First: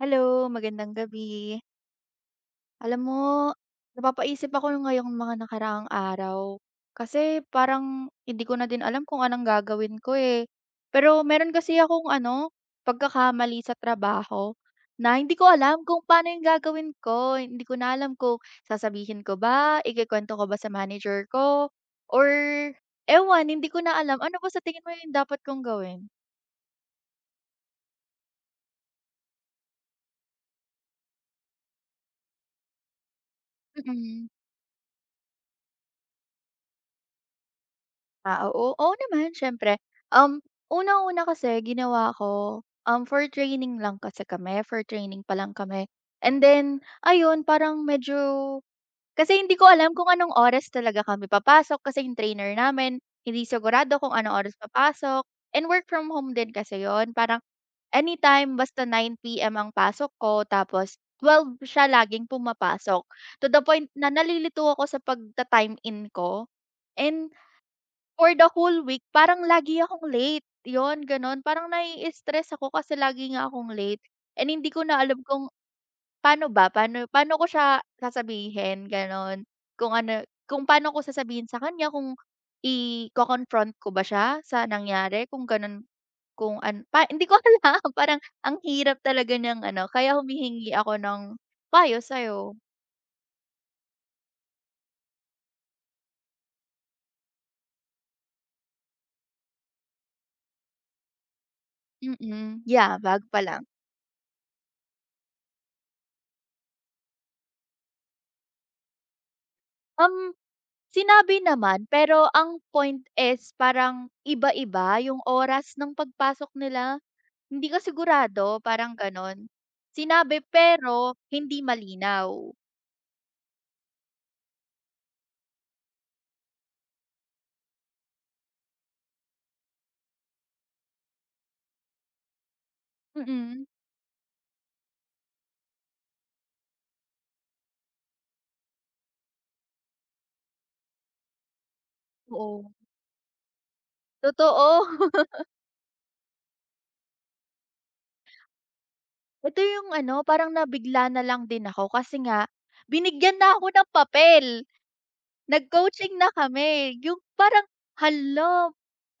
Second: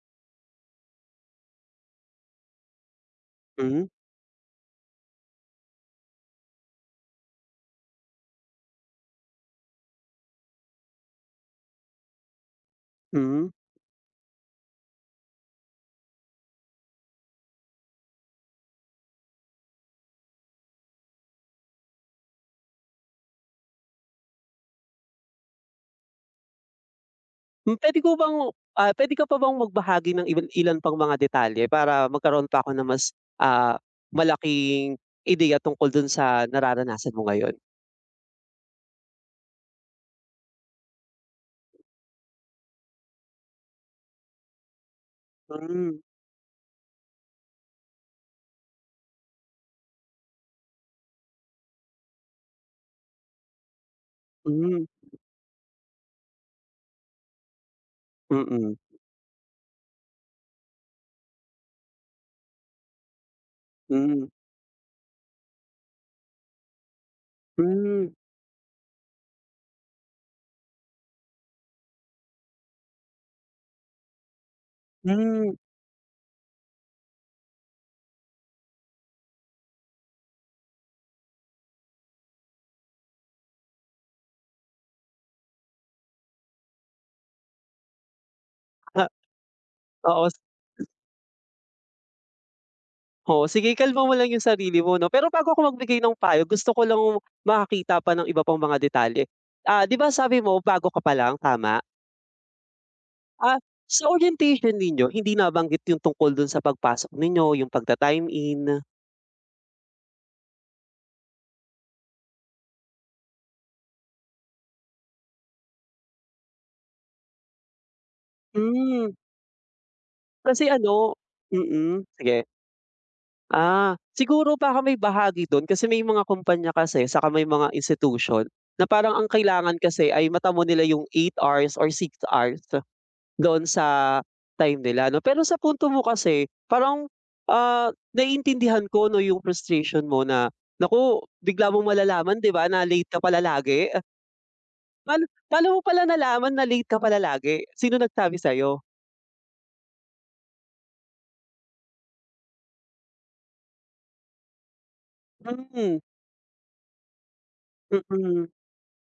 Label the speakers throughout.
Speaker 1: Hello, magandang gabi. Alam mo,
Speaker 2: Mhm,
Speaker 1: napapaisip ako ng ngayong mga nakaraang araw. Kasi parang hindi ko na din alam kung anong gagawin ko eh. Pero meron kasi akong ano,
Speaker 2: mhm.
Speaker 1: pagkakamali sa trabaho na hindi ko alam kung paano yung gagawin ko. Hindi ko na alam kung sasabihin ko ba, ikikwento ko ba sa manager ko, or ewan, hindi ko na alam. Ano ba sa tingin mo yung dapat kong gawin?
Speaker 2: Hmm, puwede ko bang, Puwede ka pa bang magbahagi ng ilan pang mga detalye para magkaroon pa ako ng mas, ah,
Speaker 1: Mm-mm.
Speaker 2: malaking ideya tungkol dun sa nararanasan mo ngayon?
Speaker 1: Ah, oo. Oo naman, siyempre. Um, unang-una kasi ginawa ko, for training lang kasi kami, for training pa lang kami.
Speaker 2: Hmm,
Speaker 1: And then, ayun, parang medyo kasi hindi ko alam kung anong oras talaga kami papasok kasi yung trainer namin, hindi sigurado kung anong oras
Speaker 2: hmm,
Speaker 1: papasok. And work from home din kasi yon. Parang anytime
Speaker 2: mm,
Speaker 1: basta 9 p.m. ang pasok ko, tapos 12 siya laging pumapasok. To the point na
Speaker 2: hmm,
Speaker 1: nalilito ako sa pagta-time in ko. And
Speaker 2: hmm,
Speaker 1: for the whole week parang lagi akong late, 'yun gano'n. Parang nai-stress ako kasi lagi nga akong late, and hindi ko na alam kung
Speaker 2: hmm,
Speaker 1: paano ba, paano paano ko siya sasabihin gano'n. Kung ano, kung paano ko sasabihin sa kanya, kung i confront ko ba siya sa nangyari kung gano'n, kung an pa hindi ko alam parang ang hirap
Speaker 2: ah,
Speaker 1: talaga ng ano, kaya
Speaker 2: oo,
Speaker 1: humihingi ako ng payo sa'yo.
Speaker 2: oo, sige, kalma mo lang yung sarili mo 'no. Pero bago ako magbigay ng payo gusto ko lang makakita pa ng iba pang mga detalye. 'Di ba sabi mo bago ka pa lang, tama?
Speaker 1: Mm, yabag pa
Speaker 2: Ah,
Speaker 1: lang.
Speaker 2: sa orientation ninyo hindi nabanggit yung tungkol dun sa pagpasok ninyo, yung pagta-time in?
Speaker 1: Um Sinabi naman, pero ang point is parang iba-iba yung oras ng pagpasok nila. Hindi ka sigurado, parang
Speaker 2: Hmm,
Speaker 1: gano'n. Sinabi
Speaker 2: Kasi
Speaker 1: pero
Speaker 2: ano,
Speaker 1: hindi malinaw.
Speaker 2: sige. Siguro baka may bahagi dun kasi may mga kumpanya kasi saka may mga institution na parang ang kailangan kasi ay matamo nila yung 8 hours or 6 hours
Speaker 1: Mm,
Speaker 2: doon sa time nila 'no. Pero sa punto mo kasi parang, naiintindihan ko 'no yung frustration mo na naku, bigla mong malalaman 'di
Speaker 1: oo.
Speaker 2: ba na late ka pala lagi.
Speaker 1: Totoo.
Speaker 2: Paano Paano mo pala nalaman na late ka pala lagi? Sino nagsabi sa'yo?
Speaker 1: Ito yung ano, parang nabigla na lang din ako kasi nga binigyan na ako ng papel.
Speaker 2: Hmm, mm,
Speaker 1: Nag-coaching na kami, yung parang,
Speaker 2: mm,
Speaker 1: hala,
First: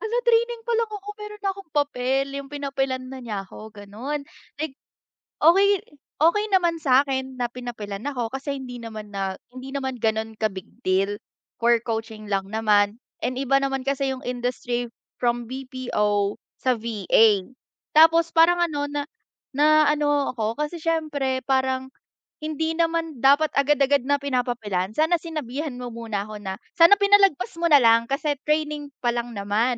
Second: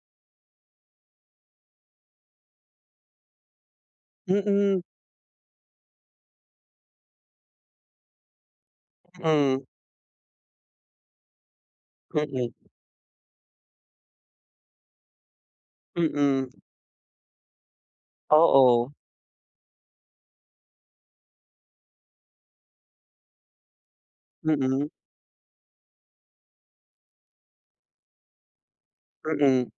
Speaker 1: hala training pa lang ako meron na akong papel, yung pinapilan na niya ako gano'n. Like,
Speaker 2: mm,
Speaker 1: okay, okay naman sa'kin na pinapilan ako kasi hindi naman na hindi naman gano'n ka-big deal, for coaching lang
Speaker 2: mm,
Speaker 1: naman and iba naman kasi yung industry from BPO
Speaker 2: mm,
Speaker 1: sa VA. Tapos parang ano
Speaker 2: oo,
Speaker 1: na na ano ako kasi siyempre parang hindi naman dapat agad-agad na
Speaker 2: mm,
Speaker 1: pinapapilan. Sana sinabihan mo muna ako na, sana pinalagpas mo na lang kasi training pa lang
Speaker 2: mm,
Speaker 1: naman.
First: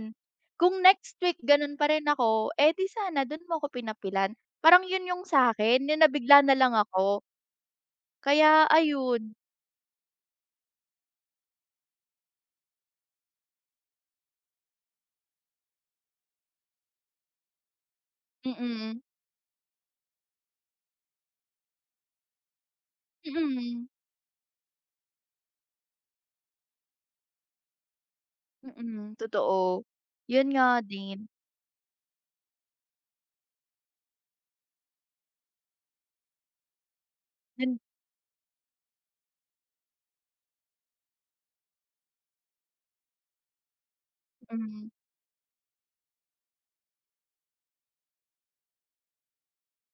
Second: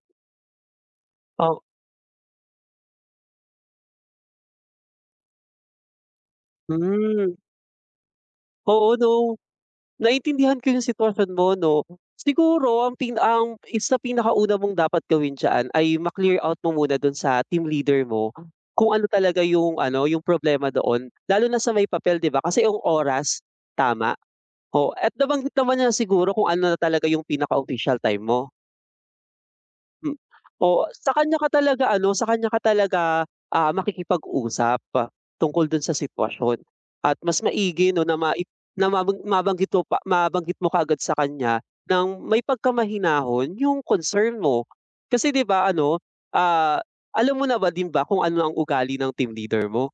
Speaker 1: Kung next week
Speaker 2: o,
Speaker 1: gano'n pa rin ako, eh, di sana dun mo ako pinapilan. Parang 'yun 'yung sa'kin, 'yung nabigla na lang ako.
Speaker 2: hmm,
Speaker 1: Kaya
Speaker 2: oo
Speaker 1: ayun,
Speaker 2: 'no. Naintindihan ko yung sitwasyon mo 'no. Siguro ang isa pinakauna mong dapat gawin diyan ay ma-clear out mo muna dun sa team leader mo kung
Speaker 1: mm,
Speaker 2: ano talaga yung ano, yung problema doon, lalo na sa may papel 'di ba, kasi yung oras,
Speaker 1: mm,
Speaker 2: tama? Oo, at nabanggit naman niya siguro kung ano na talaga yung pinaka-official time mo.
Speaker 1: mm, totoo.
Speaker 2: Hmm,
Speaker 1: 'Yun nga
Speaker 2: Oo,
Speaker 1: din,
Speaker 2: sa kanya ka talaga, makikipag-usap tungkol dun sa sitwasyon at mas
Speaker 1: 'yun
Speaker 2: maigi 'no na mai na mabang mabanggit mo kaagad sa kanya ng may pagkamahinahon yung concern mo.
Speaker 1: mm.
Speaker 2: Kasi 'di ba ano, ah, alam mo na ba din ba kung ano ang ugali ng team leader mo?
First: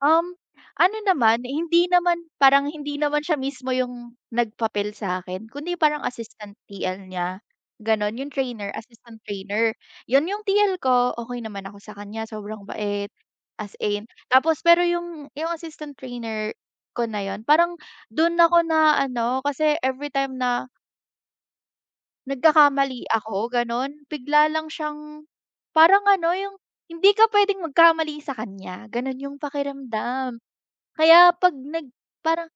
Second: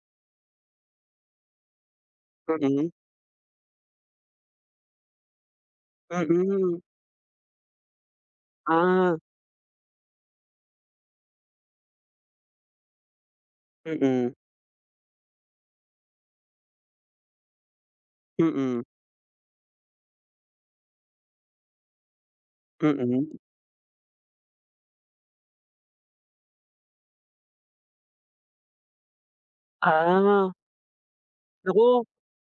Speaker 1: Um, ano naman, hindi naman parang
Speaker 2: Mm,
Speaker 1: hindi naman siya mismo yung nagpapel sa akin kundi parang assistant
Speaker 2: mm.
Speaker 1: TL niya, gano'n. Yung trainer,
Speaker 2: Ah,
Speaker 1: assistant trainer. 'Yun yung TL ko, okay naman ako sa kanya, sobrang bait, as in.
Speaker 2: mm,
Speaker 1: Tapos pero yung assistant trainer ko na 'yun, parang do'n ako
Speaker 2: mm,
Speaker 1: na ano, kasi every time na
Speaker 2: mm,
Speaker 1: nagkakamali
Speaker 2: mm.
Speaker 1: ako, gano'n, bigla lang siyang parang ano, yung hindi ka puwedeng magkamali sa kanya, gano'n yung pakiramdam.
Speaker 2: Ah.
Speaker 1: Kaya 'pag nag
Speaker 2: Naku,
Speaker 1: parang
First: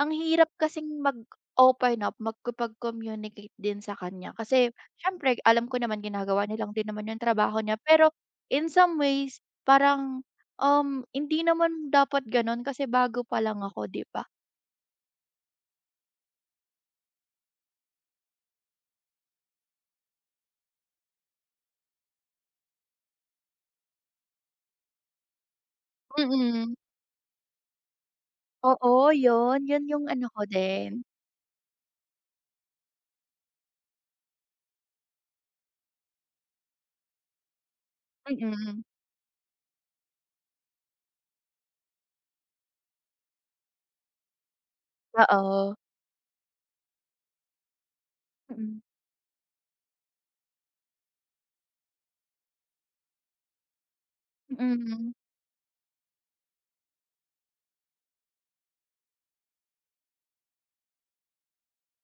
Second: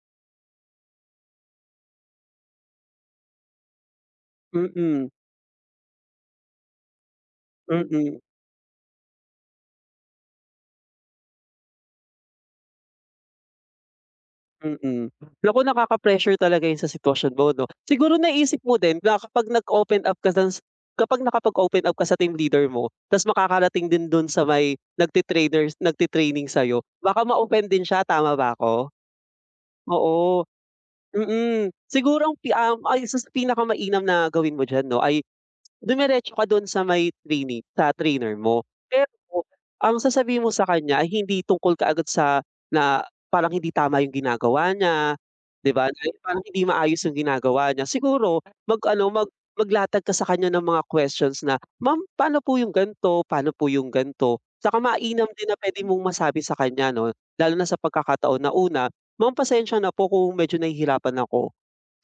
Speaker 1: ang hirap kasing mag-open up, makipag-communicate din sa kanya kasi
Speaker 2: mm,
Speaker 1: siyempre alam ko naman ginagawa niya lang din naman yung trabaho niya. Pero
Speaker 2: mm,
Speaker 1: in some ways parang, hindi naman dapat gano'n kasi bago pa lang ako, 'di ba?
Speaker 2: mm. Naku, nakaka-pressure talaga 'yun sa sitwasyon mo 'no. Siguro naisip mo din na kapag nakapag-open up ka sa team leader mo, ta's makakarating din dun sa may nagti-training
Speaker 1: Mm.
Speaker 2: sa'yo, baka ma-offend din siya, tama ba ako?
Speaker 1: Oo, yun. Yun yung ano ko
Speaker 2: Oo,
Speaker 1: din.
Speaker 2: mm. Siguro ay isa sa pinakamainam na gawin mo diyan 'no ay dumiretso ka dun sa may trainee sa trainer mo.
Speaker 1: Mm.
Speaker 2: Pero ang sasabihin mo sa kanya ay hindi tungkol kaagad sa na parang hindi tama yung ginagawa niya, 'di
Speaker 1: Oo.
Speaker 2: ba, na parang hindi maayos yung ginagawa niya. Siguro
Speaker 1: Mm.
Speaker 2: mag-ano, mag maglatag ka sa kanya ng mga questions na, "Ma'am, paano po yung ganto, paano po yung ganto?" Tsaka
Speaker 1: Mm.
Speaker 2: mainam din na puwede mong masabi sa kanya 'no, lalo na sa pagkakataon na una, "Ma'am, pasensya na po kung medyo nahihirapan ako."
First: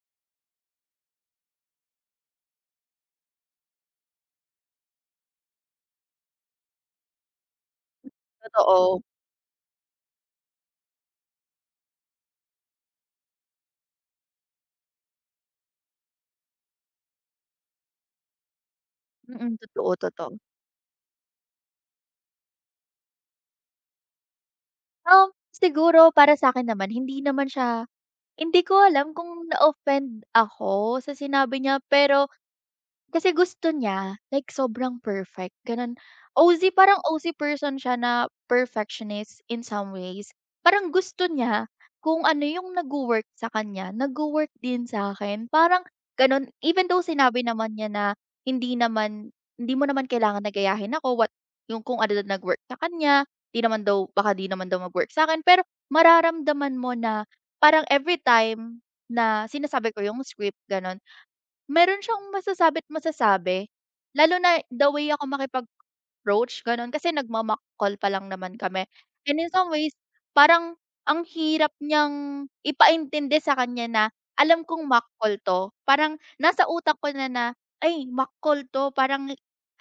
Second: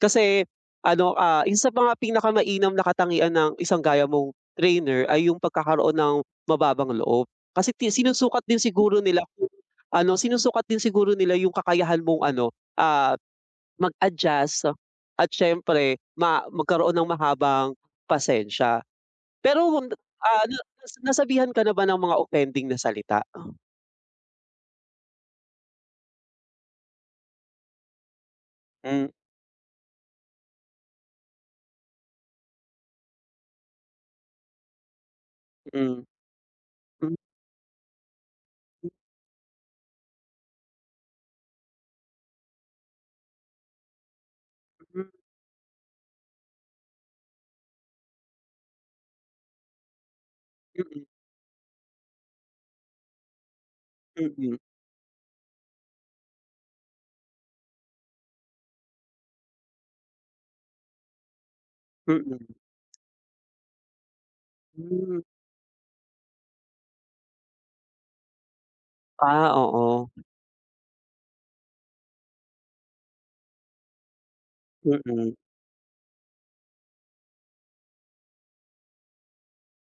Speaker 2: Kasi ano, isa sa mga pinakamainam na katangian ng isang gaya mong trainer ay yung pagkakaroon ng mababang loob. Kasi ti sinusukat din
Speaker 1: Totoo.
Speaker 2: siguro nila kung ano, sinusukat din siguro nila yung kakayahan mong ano, ah, mag-adjust at siyempre magkaroon ng mahabang pasensya.
Speaker 1: Mm,
Speaker 2: Pero,
Speaker 1: totoo, totoo.
Speaker 2: ah, na nasabihan ka na ba ng mga offending na salita?
Speaker 1: Um, siguro para sa akin naman hindi naman siya. Hindi ko
Speaker 2: Mm,
Speaker 1: alam kung na-offend ako sa sinabi niya, pero kasi gusto niya, like sobrang perfect gano'n.
Speaker 2: mm.
Speaker 1: OZ parang
Speaker 2: Mm,
Speaker 1: OZ person siya na perfectionist in some ways. Parang gusto niya kung ano yung nagwo-work sa kanya, nagwo-work din sa akin parang gano'n. Even though sinabi naman niya na hindi naman hindi mo naman kailangan na gayahin
Speaker 2: mm,
Speaker 1: ako what yung kung ano na nag-work sa kanya, 'di naman daw baka
Speaker 2: mm,
Speaker 1: 'di
Speaker 2: mm,
Speaker 1: naman daw mag-work sa akin. Pero mararamdaman mo na parang every time na sinasabi ko yung script gano'n, meron siyang
Speaker 2: mm.
Speaker 1: masasabi't masasabi, lalo na the way
Speaker 2: Hmm,
Speaker 1: ako makipag-approach gano'n kasi nagmo-mock call pa lang naman kami. And in
Speaker 2: ah,
Speaker 1: some ways,
Speaker 2: oo.
Speaker 1: parang ang hirap niyang ipaintindi sa kanya na alam kong mock
Speaker 2: Mm,
Speaker 1: call 'to. Parang nasa utak ko na na, "Ay mock call 'to." Parang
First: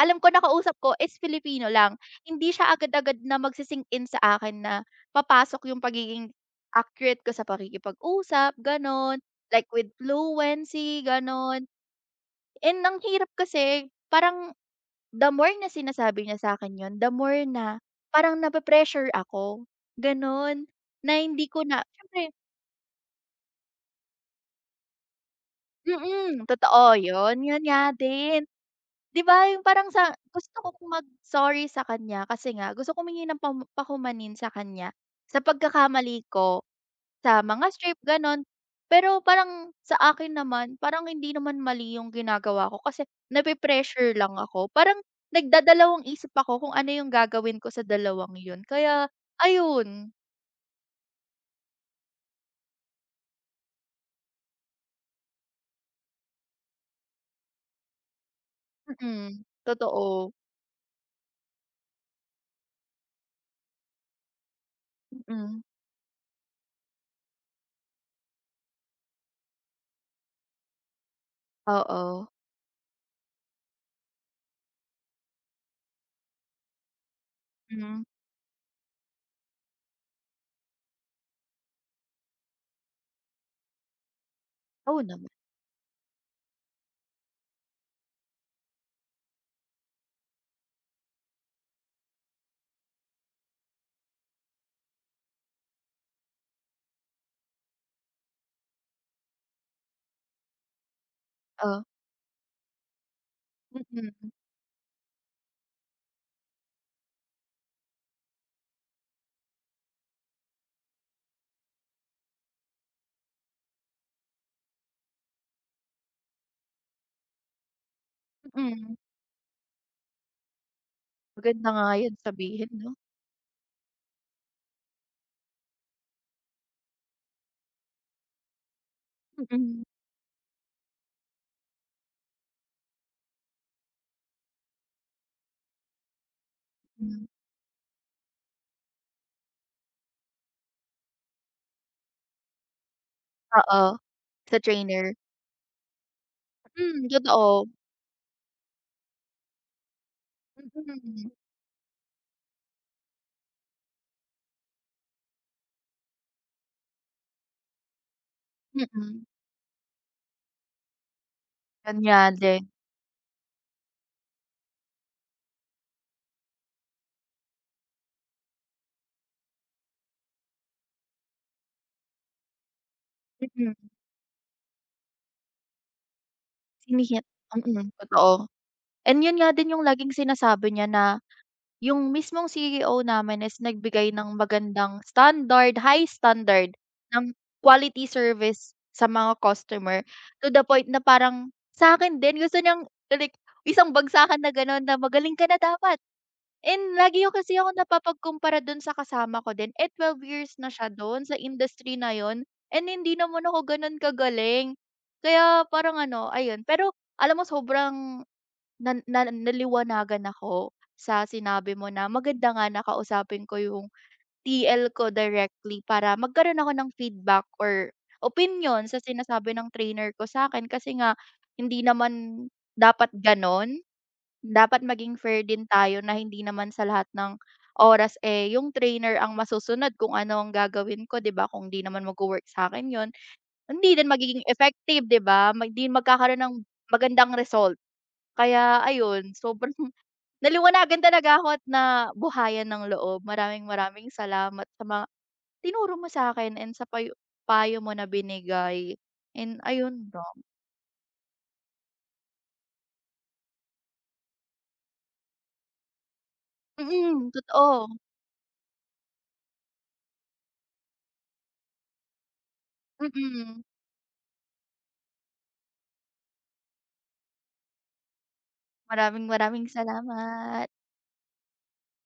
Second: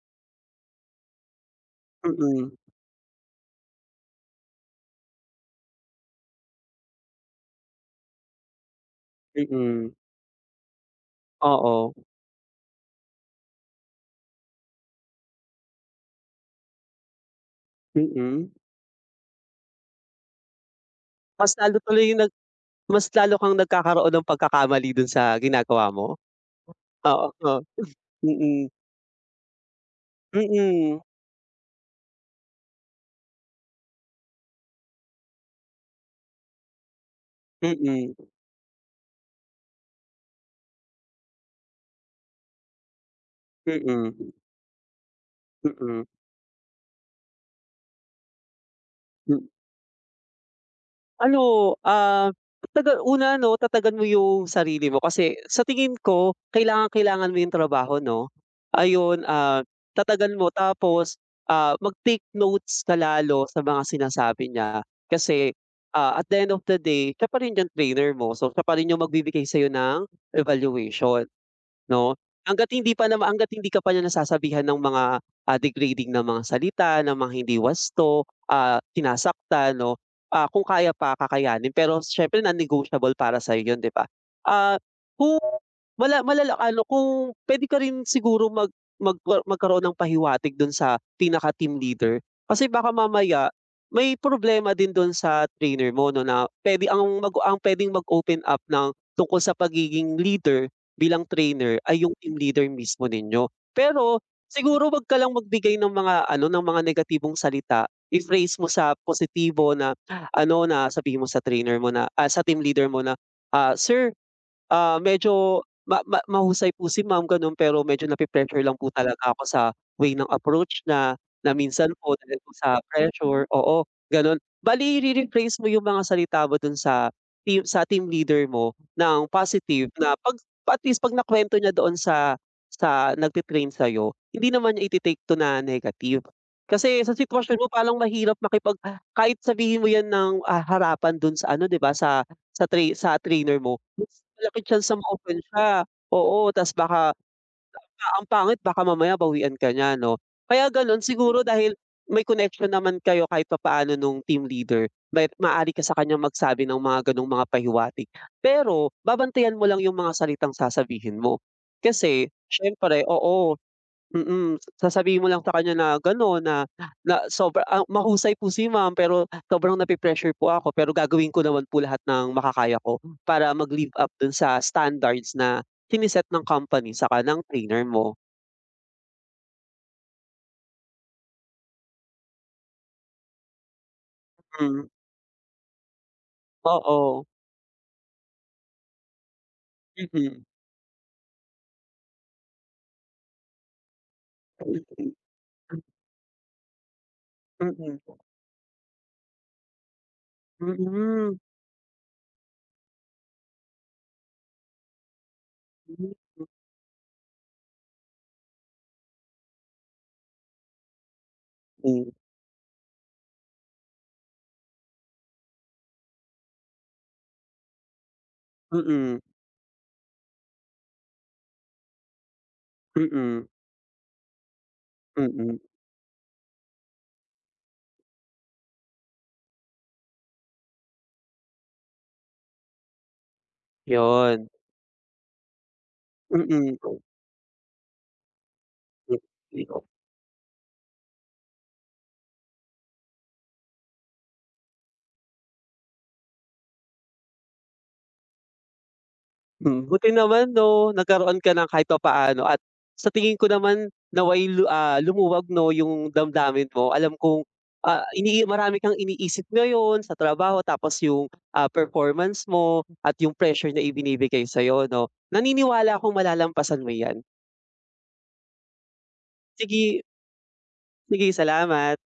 Speaker 1: alam ko na kausap ko is Filipino lang.
Speaker 2: mm.
Speaker 1: Hindi
Speaker 2: Mm.
Speaker 1: siya agad-agad na magsi in sa akin na papasok yung pagiging accurate ko sa pakikipag-usap gano'n, like with
Speaker 2: Mm,
Speaker 1: fluency, gano'n.
Speaker 2: oo,
Speaker 1: And ang hirap kasi parang the more na sinasabi niya sa akin yun, the more na parang
Speaker 2: mm.
Speaker 1: nape-pressure ako, gano'n. Na hindi
Speaker 2: Mas
Speaker 1: ko
Speaker 2: lalo
Speaker 1: na
Speaker 2: tuloy yung nag
Speaker 1: siyempre
Speaker 2: Mas lalo kang nagkakaroon ng pagkakamali dun sa ginagawa mo.
Speaker 1: mm, totoo
Speaker 2: Oo,
Speaker 1: yun,
Speaker 2: oo,
Speaker 1: yun nga din.
Speaker 2: mm,
Speaker 1: 'Di ba yung parang sa gusto ko
Speaker 2: mm,
Speaker 1: mag-sorry sa kanya kasi nga gusto ko humingi ng pam pahumanin sa kanya sa pagkakamali ko. Sa mga
Speaker 2: mm,
Speaker 1: strip
Speaker 2: mm,
Speaker 1: gano'n. Pero parang sa akin naman, parang hindi naman mali yung ginagawa ko kasi
Speaker 2: mm,
Speaker 1: nape-pressure
Speaker 2: mm.
Speaker 1: lang ako. Parang nagdadalawang isip ako kung ano yung gagawin ko sa dalawang yun. Kaya
Speaker 2: Mm.
Speaker 1: ayun,
Speaker 2: Ano, ah, tataga una 'no, tatagan mo yung sarili mo kasi sa tingin ko kailangang-kailangan mo yung trabaho 'no. Ayun,
Speaker 1: mm, totoo.
Speaker 2: tatagan mo tapos, mag-take notes ka lalo sa mga sinasabi niya kasi,
Speaker 1: Mm,
Speaker 2: at the end of the day siya pa rin yung trainer mo, so siya pa rin yung magbibigay sa'yo ng evaluation. 'No,
Speaker 1: oo.
Speaker 2: hangga't hindi ka pa niya nasasabihan ng mga, degrading na mga salita, ng mga hindi
Speaker 1: Mm,
Speaker 2: wasto, sinasaktan 'no, kung kaya pa kakayanin, pero siyempre non-negotiable para sa 'yun 'di ba? Ah,
Speaker 1: oo naman,
Speaker 2: kung malala ano kung puwede ka rin siguro magkaroon ng pahiwatig dun sa pinaka-team leader, kasi baka mamaya may problema din dun sa trainer mo 'no, na puwede ang mag ang puwedeng mag-open up ng tungkol sa pagiging leader bilang trainer
Speaker 1: oh,
Speaker 2: ay yung team leader mismo ninyo. Pero
Speaker 1: mm,
Speaker 2: siguro 'wag ka lang magbigay ng mga ano, ng mga negatibong salita, i-phrase mo sa positibo na ano, na sabihin mo sa trainer mo na, sa team leader mo na, "Sir, medyo ma ma mahusay po si ma'am gano'n, pero medyo nape-pressure lang po
Speaker 1: mm.
Speaker 2: talaga ako sa way ng approach niya, na
Speaker 1: Maganda nga
Speaker 2: minsan
Speaker 1: yun
Speaker 2: po dahil po
Speaker 1: sabihin
Speaker 2: sa
Speaker 1: 'no?
Speaker 2: pressure oo, gano'n." Bale i-rephrase mo yung mga salita mo do'n sa team leader mo ng
Speaker 1: Mm-mm.
Speaker 2: positive na at least 'pag nakuwento niya doon sa nagte-train sa'yo, hindi naman niya iti-take to na negative. Kasi
Speaker 1: Mm,
Speaker 2: sa
Speaker 1: hmm,
Speaker 2: sitwasyon mo parang mahirap kahit sabihin mo 'yan ng, harapan do'n sa ano 'di ba, sa trainer mo,
Speaker 1: oo,
Speaker 2: mas
Speaker 1: sa
Speaker 2: malaki chance na
Speaker 1: trainer.
Speaker 2: ma-offend siya, oo, tas
Speaker 1: Mm,
Speaker 2: baka,
Speaker 1: totoo.
Speaker 2: ang pangit baka mamaya bawian ka niya 'no. Kaya gano'n
Speaker 1: Mm,
Speaker 2: siguro dahil may connection naman kayo kahit papaano nung team leader, may maaari ka sa kanyang magsabi ng mga gano'ng mga pahiwatig.
Speaker 1: mm,
Speaker 2: Pero
Speaker 1: mm,
Speaker 2: babantayan mo lang yung mga salitang sasabihin mo. Kasi
Speaker 1: ganyan din.
Speaker 2: siyempre oo. Sasabihin mo lang sa kanya na gano'n na na sobra ah, mahusay po si ma'am pero sobrang nape-pressure po ako pero gagawin ko naman po lahat ng makakaya ko para
Speaker 1: Mm.
Speaker 2: mag-live up dun sa standards na sine-set ng company
Speaker 1: Sinihit,
Speaker 2: saka ng trainer
Speaker 1: mm,
Speaker 2: mo.
Speaker 1: totoo. And yun nga din yung laging sinasabi niya na yung mismong CEO namin is nagbigay ng
Speaker 2: Hmm,
Speaker 1: magandang standard, high standard
Speaker 2: oo.
Speaker 1: ng quality service sa mga customer
Speaker 2: Mm.
Speaker 1: to the point na parang sa'kin din gusto niyang like isang bagsakan na gano'n na
Speaker 2: Mm.
Speaker 1: magaling ka na dapat. And lagi ko kasi ako
Speaker 2: Mm.
Speaker 1: napapagkumpara dun sa kasama ko din, eh, 12 years na siya dun
Speaker 2: Mm,
Speaker 1: sa industry na yon, and hindi naman ako ganun kagaling. Kaya parang ano, ayun. Pero alam mo sobrang na na naliwanagan ako sa sinabi mo na maganda nga na ko yung TL ko directly para magkaroon ako ng feedback or opinion sa
Speaker 2: mm,
Speaker 1: sinasabi ng trainer ko sa akin kasi nga hindi naman dapat
Speaker 2: mm,
Speaker 1: gano'n. Dapat maging fair
Speaker 2: mm,
Speaker 1: din tayo na hindi naman sa lahat ng oras, eh, yung trainer ang masusunod kung ano ang gagawin ko, 'di ba? Kung 'di naman magwo-work sa akin yon hindi din magiging
Speaker 2: yun.
Speaker 1: effective, 'di ba? Mag 'di magkakaroon ng magandang result. Kaya ayun, sobrang
Speaker 2: Mm.
Speaker 1: naliwanagan talaga ako at na buhayan ng loob. Maraming maraming salamat sa mga tinuro mo sa'kin and sa payo payo mo na binigay. And ayun
Speaker 2: Buti
Speaker 1: lang.
Speaker 2: naman 'no, nagkaroon ka ng kahit papaano at sa tingin ko naman nawa'y lumuwag 'no, yung damdamin mo. Alam
Speaker 1: Mm,
Speaker 2: kong,
Speaker 1: totoo.
Speaker 2: ah, inii marami kang iniisip ngayon sa trabaho tapos yung, performance mo at yung
Speaker 1: Mm.
Speaker 2: pressure na ibinibigay sa'yo 'no. Naniniwala akong malalampasan mo 'yan.
Speaker 1: Maraming maraming
Speaker 2: Sige,
Speaker 1: salamat.
Speaker 2: sige, salamat.